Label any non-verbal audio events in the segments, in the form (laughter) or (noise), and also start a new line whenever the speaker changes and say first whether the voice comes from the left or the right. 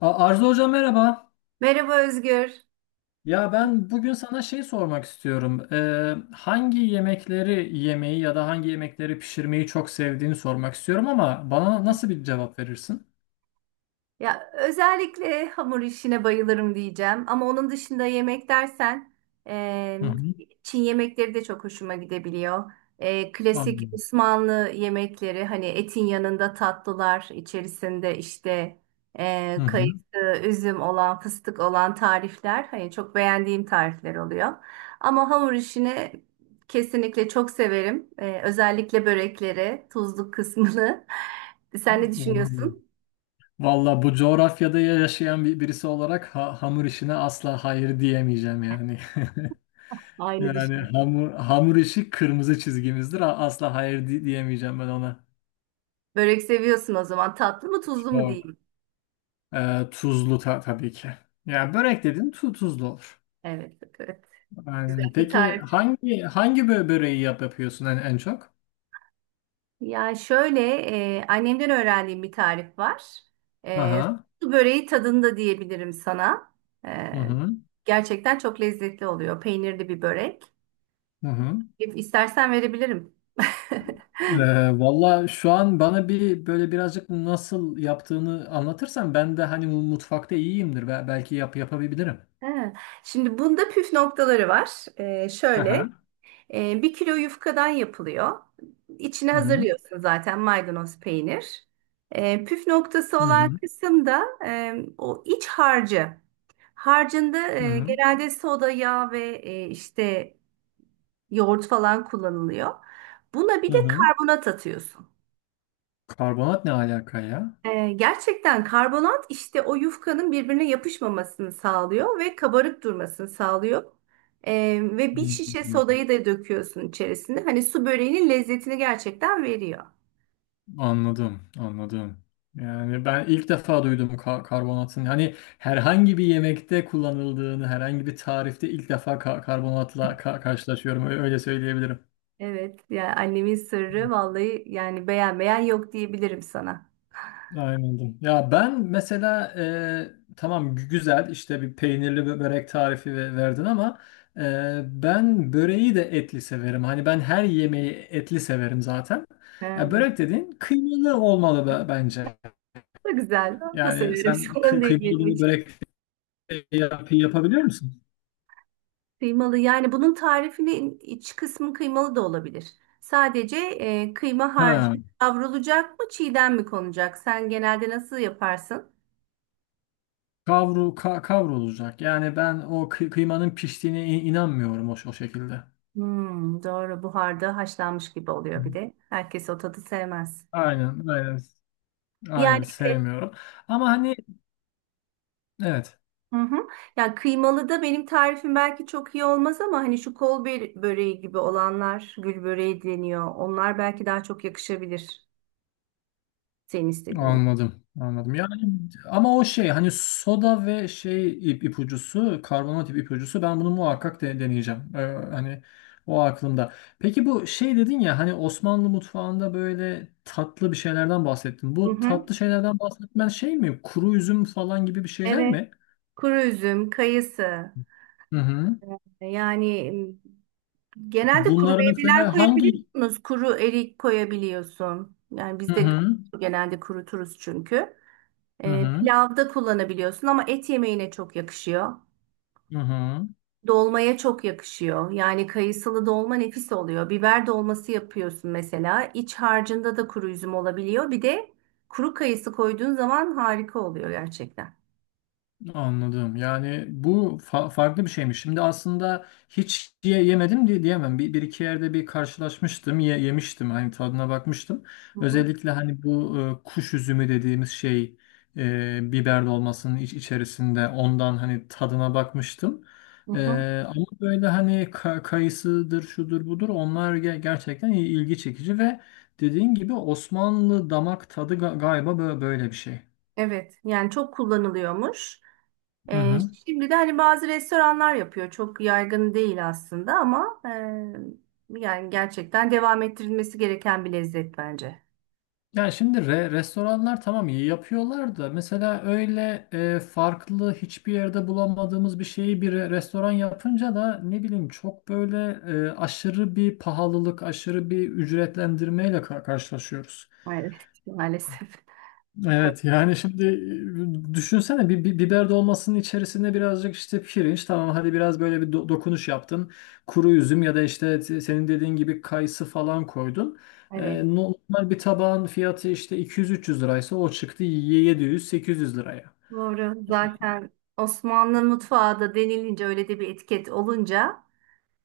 left: Arzu Hoca merhaba.
right: Merhaba Özgür.
left: Ya ben bugün sana şey sormak istiyorum. Hangi yemekleri yemeyi ya da hangi yemekleri pişirmeyi çok sevdiğini sormak istiyorum ama bana nasıl bir cevap verirsin?
right: Ya özellikle hamur işine bayılırım diyeceğim. Ama onun dışında yemek dersen e,
left: Hı hı.
right: Çin yemekleri de çok hoşuma gidebiliyor. Klasik
left: Anladım.
right: Osmanlı yemekleri hani etin yanında tatlılar içerisinde işte
left: Hı
right: kayısı,
left: hı.
right: üzüm olan, fıstık olan tarifler hani çok beğendiğim tarifler oluyor. Ama hamur işini kesinlikle çok severim. Özellikle börekleri, tuzluk kısmını. (laughs) Sen ne
left: Vallahi
right: düşünüyorsun?
left: Vallahi bu coğrafyada yaşayan bir birisi olarak hamur işine asla hayır diyemeyeceğim yani. (laughs)
right: Aynı
left: Yani
right: düşünüyorum.
left: hamur işi kırmızı çizgimizdir. Asla hayır diyemeyeceğim ben ona.
right: Börek seviyorsun o zaman. Tatlı mı tuzlu mu diyeyim.
left: Tuzlu tabii ki. Ya börek dedin tuzlu olur.
right: Evet, evet. Güzel
left: Aynen.
right: bir
left: Peki
right: tarif.
left: hangi böreği yapıyorsun en, en çok?
right: Yani şöyle annemden öğrendiğim bir tarif var. E,
left: Aha.
right: Su böreği tadında diyebilirim sana. E,
left: Hı hı.
right: Gerçekten çok lezzetli oluyor. Peynirli bir börek.
left: Hı hı.
right: İstersen verebilirim. (laughs)
left: Valla şu an bana bir böyle birazcık nasıl yaptığını anlatırsan ben de hani mutfakta iyiyimdir. Belki yapabilirim.
right: Ha, Şimdi bunda püf noktaları var. E,
left: Aha.
right: şöyle. 1 kilo yufkadan yapılıyor. İçine
left: Hı hı.
right: hazırlıyorsun zaten maydanoz peynir. Püf noktası
left: Hı
right: olan
left: hı.
right: kısım da o iç harcı. Harcında
left: Hı hı.
right: genelde soda, yağ ve işte yoğurt falan kullanılıyor. Buna
left: Hı
right: bir de
left: hı.
right: karbonat atıyorsun.
left: Karbonat ne alaka ya?
right: Gerçekten karbonat işte o yufkanın birbirine yapışmamasını sağlıyor ve kabarık durmasını sağlıyor. Ve
left: Hı
right: bir şişe
left: hı.
right: sodayı da döküyorsun içerisine. Hani su böreğinin lezzetini gerçekten veriyor.
left: Anladım, anladım. Yani ben ilk defa duydum karbonatın. Hani herhangi bir yemekte kullanıldığını, herhangi bir tarifte ilk defa karbonatla karşılaşıyorum. Öyle söyleyebilirim.
right: Evet, yani annemin sırrı vallahi yani beğenmeyen yok diyebilirim sana. (laughs)
left: Aynen. Ya ben mesela tamam güzel işte bir peynirli börek tarifi verdin ama e, ben böreği de etli severim. Hani ben her yemeği etli severim zaten. Ya
right: Evet.
left: börek dediğin kıymalı olmalı bence.
right: Çok güzel. Ben de
left: Yani
right: severim. (laughs)
left: sen
right: Sorun değil
left: kıymalı
right: benim
left: bir
right: için.
left: börek yapabiliyor musun?
right: Kıymalı yani bunun tarifinin iç kısmı kıymalı da olabilir. Sadece kıyma harcı
left: Ha,
right: kavrulacak mı çiğden mi konacak? Sen genelde nasıl yaparsın?
left: kavrulacak. Yani ben o kıymanın piştiğine inanmıyorum o şekilde.
right: Hmm, doğru, buharda haşlanmış gibi oluyor bir de. Herkes o tadı sevmez.
left: Aynen, aynen, aynen
right: Yani evet.
left: sevmiyorum. Ama hani evet.
right: Hı hı. Yani kıymalı da benim tarifim belki çok iyi olmaz ama hani şu böreği gibi olanlar, gül böreği deniyor. Onlar belki daha çok yakışabilir. Senin istediğin.
left: Anladım, anladım. Yani ama o şey hani soda ve şey ipucusu, karbonat ipucusu ben bunu muhakkak deneyeceğim. Hani o aklımda. Peki bu şey dedin ya hani Osmanlı mutfağında böyle tatlı bir şeylerden bahsettin.
right: Hı
left: Bu
right: hı.
left: tatlı şeylerden bahsetmen şey mi? Kuru üzüm falan gibi bir şeyler
right: Evet.
left: mi?
right: Kuru üzüm, kayısı.
left: Hı hı.
right: Ee, Yani m, genelde kuru
left: Bunları
right: meyveler
left: mesela hangi.
right: koyabiliyorsunuz. Kuru erik koyabiliyorsun. Yani
left: Hı
right: biz de
left: hı.
right: genelde kuruturuz çünkü.
left: Hı hı.
right: Pilavda kullanabiliyorsun ama et yemeğine çok yakışıyor.
left: Hı hı.
right: Dolmaya çok yakışıyor. Yani kayısılı dolma nefis oluyor. Biber dolması yapıyorsun mesela. İç harcında da kuru üzüm olabiliyor. Bir de kuru kayısı koyduğun zaman harika oluyor gerçekten.
left: Anladım. Yani bu farklı bir şeymiş. Şimdi aslında hiç yemedim diye diyemem. Bir, bir iki yerde bir karşılaşmıştım, yemiştim. Hani tadına bakmıştım.
right: Hı hı.
left: Özellikle hani bu kuş üzümü dediğimiz şey biber dolmasının içerisinde ondan hani tadına bakmıştım.
right: Hı
left: E,
right: hı.
left: ama böyle hani kayısıdır, şudur budur onlar gerçekten ilgi çekici ve dediğin gibi Osmanlı damak tadı galiba böyle bir şey.
right: Evet, yani çok kullanılıyormuş.
left: Hı
right: Ee,
left: hı.
right: Şimdi de hani bazı restoranlar yapıyor. Çok yaygın değil aslında ama yani gerçekten devam ettirilmesi gereken bir lezzet bence.
left: Ya şimdi restoranlar tamam iyi yapıyorlar da mesela öyle farklı hiçbir yerde bulamadığımız bir şeyi bir restoran yapınca da ne bileyim çok böyle aşırı bir pahalılık, aşırı bir ücretlendirmeyle karşılaşıyoruz.
right: Maalesef. Maalesef.
left: Evet yani şimdi düşünsene bir, bir biber dolmasının içerisine birazcık işte pirinç tamam hadi biraz böyle bir dokunuş yaptın. Kuru üzüm ya da işte senin dediğin gibi kayısı falan koydun.
right: (laughs) Evet.
left: Normal bir tabağın fiyatı işte 200-300 liraysa o çıktı 700-800 liraya.
right: Doğru. Zaten Osmanlı mutfağı da denilince öyle de bir etiket olunca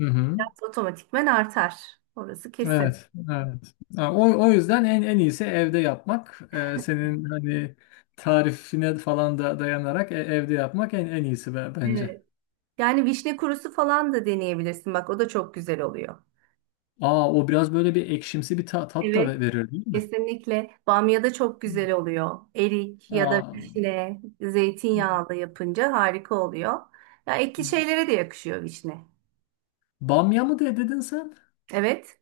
left: Hı hı.
right: biraz otomatikmen artar. Orası kesin.
left: Evet, evet. Ha, o yüzden en en iyisi evde yapmak. E, senin hani tarifine falan da dayanarak evde yapmak en en iyisi bence.
right: Evet. Yani vişne kurusu falan da deneyebilirsin. Bak o da çok güzel oluyor.
left: Aa o biraz böyle bir ekşimsi bir tat da
right: Evet.
left: verir değil mi?
right: Kesinlikle. Bamya da çok güzel oluyor. Erik ya da
left: Aa,
right: vişne,
left: hmm.
right: zeytinyağlı yapınca harika oluyor. Ya ekli şeylere de yakışıyor vişne.
left: Bamya mı dedin sen?
right: Evet.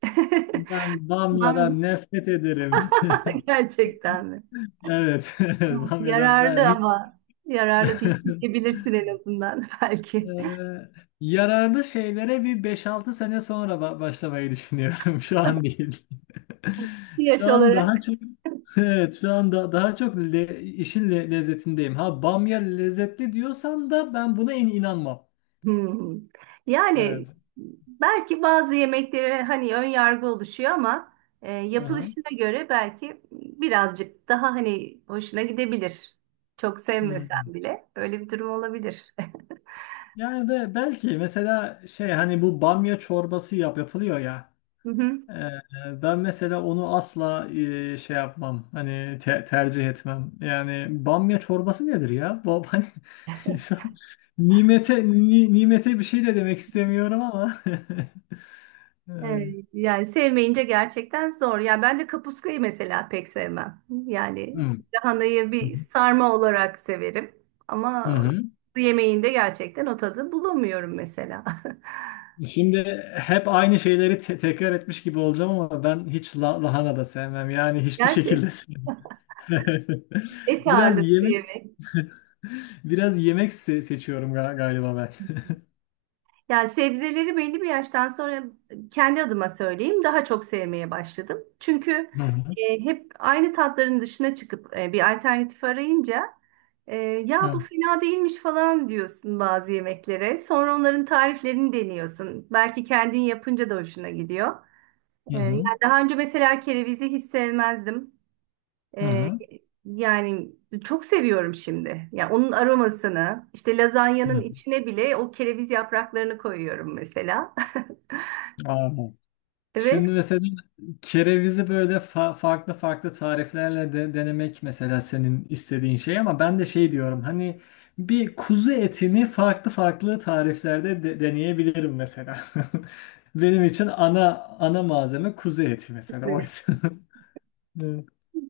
right: (laughs)
left: Ben
right: Bamya
left: bamyadan nefret ederim. (laughs)
right: (laughs) gerçekten mi?
left: Evet, (laughs)
right: Tamam.
left: bamyadan ben
right: Yararlı
left: hiç.
right: ama yararlı değil
left: (laughs)
right: diyebilirsin en azından (laughs) belki.
left: Eee, yararlı şeylere bir beş altı sene sonra başlamayı düşünüyorum. (laughs) Şu an değil. (laughs)
right: Yaş
left: Şu an daha
right: olarak.
left: çok. (laughs) Evet, şu anda daha çok işin lezzetindeyim. Ha bamya lezzetli diyorsan da ben buna in inanmam.
right: Hmm.
left: Evet.
right: Yani belki bazı yemeklere hani ön yargı oluşuyor ama yapılışına göre belki birazcık daha hani hoşuna gidebilir. Çok sevmesen
left: Hmm.
right: bile öyle bir durum olabilir.
left: Yani be, belki mesela şey hani bu bamya çorbası yapılıyor ya.
right: (laughs)
left: Ee, ben mesela onu asla şey yapmam. Hani tercih etmem. Yani bamya çorbası nedir ya? Bu hani (laughs) şu an nimete nimete bir şey de demek istemiyorum ama. (laughs) Evet.
right: Evet, yani sevmeyince gerçekten zor. Yani ben de kapuskayı mesela pek sevmem. Yani
left: Hmm.
right: lahanayı bir sarma olarak severim
left: Hı
right: ama
left: hı.
right: yemeğinde gerçekten o tadı bulamıyorum mesela.
left: Şimdi hep aynı şeyleri tekrar etmiş gibi olacağım ama ben hiç lahana da sevmem. Yani
right: (laughs)
left: hiçbir
right: Gerçek
left: şekilde sevmem. (laughs)
right: et
left: Biraz
right: ağırlıklı
left: yemek
right: yemek.
left: Biraz yemek seçiyorum galiba ben. (laughs)
right: Yani sebzeleri belli bir yaştan sonra kendi adıma söyleyeyim daha çok sevmeye başladım. Çünkü
left: Hı hı.
right: hep aynı tatların dışına çıkıp bir alternatif arayınca ya bu
left: Evet.
right: fena değilmiş falan diyorsun bazı yemeklere. Sonra onların tariflerini deniyorsun. Belki kendin yapınca da hoşuna gidiyor.
left: Hı
right: Yani
left: hı.
right: daha önce mesela kerevizi hiç sevmezdim.
left: Hı
right: Ee,
left: hı.
right: Yani çok seviyorum şimdi. Ya onun aromasını, işte lazanyanın
left: Hı.
right: içine bile o kereviz yapraklarını koyuyorum mesela. (laughs)
left: Aa.
right: Evet.
left: Şimdi mesela kerevizi böyle farklı farklı tariflerle de denemek mesela senin istediğin şey ama ben de şey diyorum hani bir kuzu etini farklı farklı tariflerde deneyebilirim mesela. (laughs) Benim için ana malzeme kuzu eti mesela oysa. (laughs) Evet.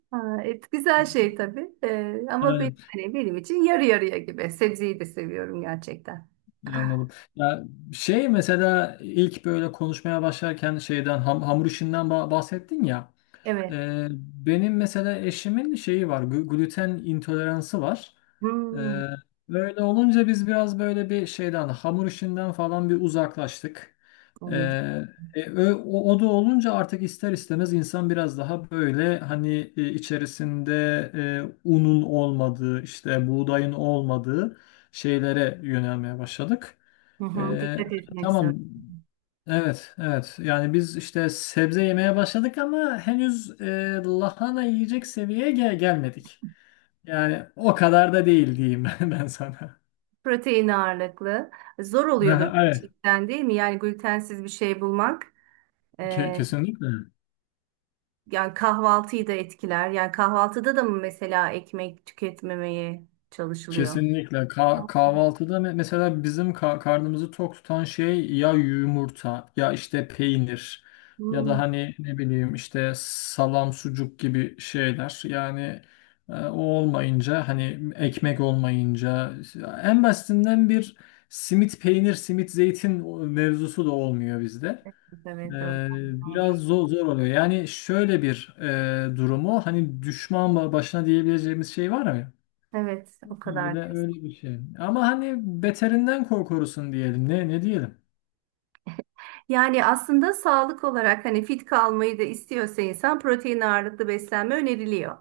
right: Ha, et güzel şey tabii. Ama benim,
left: Aynen.
right: hani benim için yarı yarıya gibi. Sebzeyi de seviyorum gerçekten.
left: Anladım. Ya şey mesela ilk böyle konuşmaya başlarken şeyden hamur işinden bahsettin ya.
right: Evet.
left: Ee, benim mesela eşimin şeyi var, gluten intoleransı var.
right: Hmm.
left: Ee, böyle olunca biz biraz böyle bir şeyden hamur işinden falan bir uzaklaştık. Ee,
right: Evet.
left: o da olunca artık ister istemez insan biraz daha böyle hani içerisinde unun olmadığı, işte buğdayın olmadığı şeylere yönelmeye başladık.
right: Hı hı,
left: Ee,
right: dikkat etmek zor.
left: tamam. Evet, evet. Yani biz işte sebze yemeye başladık ama henüz lahana yiyecek seviyeye gelmedik. Yani o kadar da değil diyeyim (laughs) ben sana.
right: Protein ağırlıklı. Zor oluyordur
left: Aha, evet,
right: gerçekten değil mi? Yani glutensiz bir şey bulmak.
left: kesinlikle.
right: Yani kahvaltıyı da etkiler. Yani kahvaltıda da mı mesela ekmek tüketmemeye çalışılıyor?
left: Kesinlikle. Kahvaltıda mesela bizim karnımızı tok tutan şey ya yumurta ya işte peynir ya da
right: Hmm,
left: hani ne bileyim işte salam sucuk gibi şeyler. Yani o olmayınca hani ekmek olmayınca en basitinden bir simit zeytin mevzusu da olmuyor bizde.
right: evet, evet, o
left: Ee, biraz
right: kadar.
left: zor, zor oluyor. Yani şöyle bir durumu hani düşman başına diyebileceğimiz şey var mı?
right: Evet, o
left: Öyle
right: kadar. Diyorsun.
left: öyle bir şey. Ama hani beterinden korkurusun diyelim. Ne diyelim?
right: Yani aslında sağlık olarak hani fit kalmayı da istiyorsa insan protein ağırlıklı beslenme öneriliyor.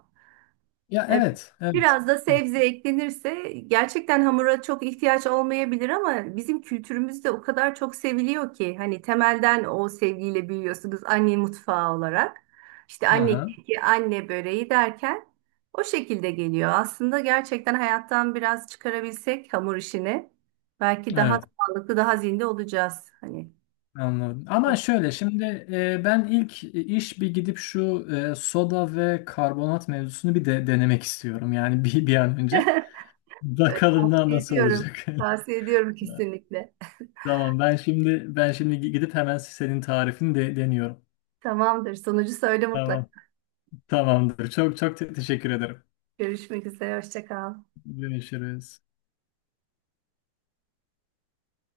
left: Ya
right: E,
left: evet, evet.
right: Biraz da
left: Hı,
right: sebze eklenirse gerçekten hamura çok ihtiyaç olmayabilir ama bizim kültürümüzde o kadar çok seviliyor ki hani temelden o sevgiyle büyüyorsunuz anne mutfağı olarak. İşte anne
left: aha,
right: keki, anne böreği derken o şekilde geliyor. Aslında gerçekten hayattan biraz çıkarabilsek hamur işini belki daha
left: evet
right: sağlıklı, daha zinde olacağız. Hani
left: anladım. Ama
right: o-
left: şöyle şimdi ben ilk iş bir gidip şu soda ve karbonat mevzusunu bir de denemek istiyorum. Yani bir an önce.
right: evet,
left: Bakalım da
right: tavsiye
left: nasıl
right: ediyorum.
left: olacak. (laughs)
right: Tavsiye ediyorum kesinlikle.
left: Tamam ben şimdi gidip hemen senin tarifini de deniyorum.
right: Tamamdır. Sonucu söyle mutlak.
left: Tamam. Tamamdır. Çok teşekkür ederim.
right: Görüşmek üzere. Hoşça kal.
left: Görüşürüz.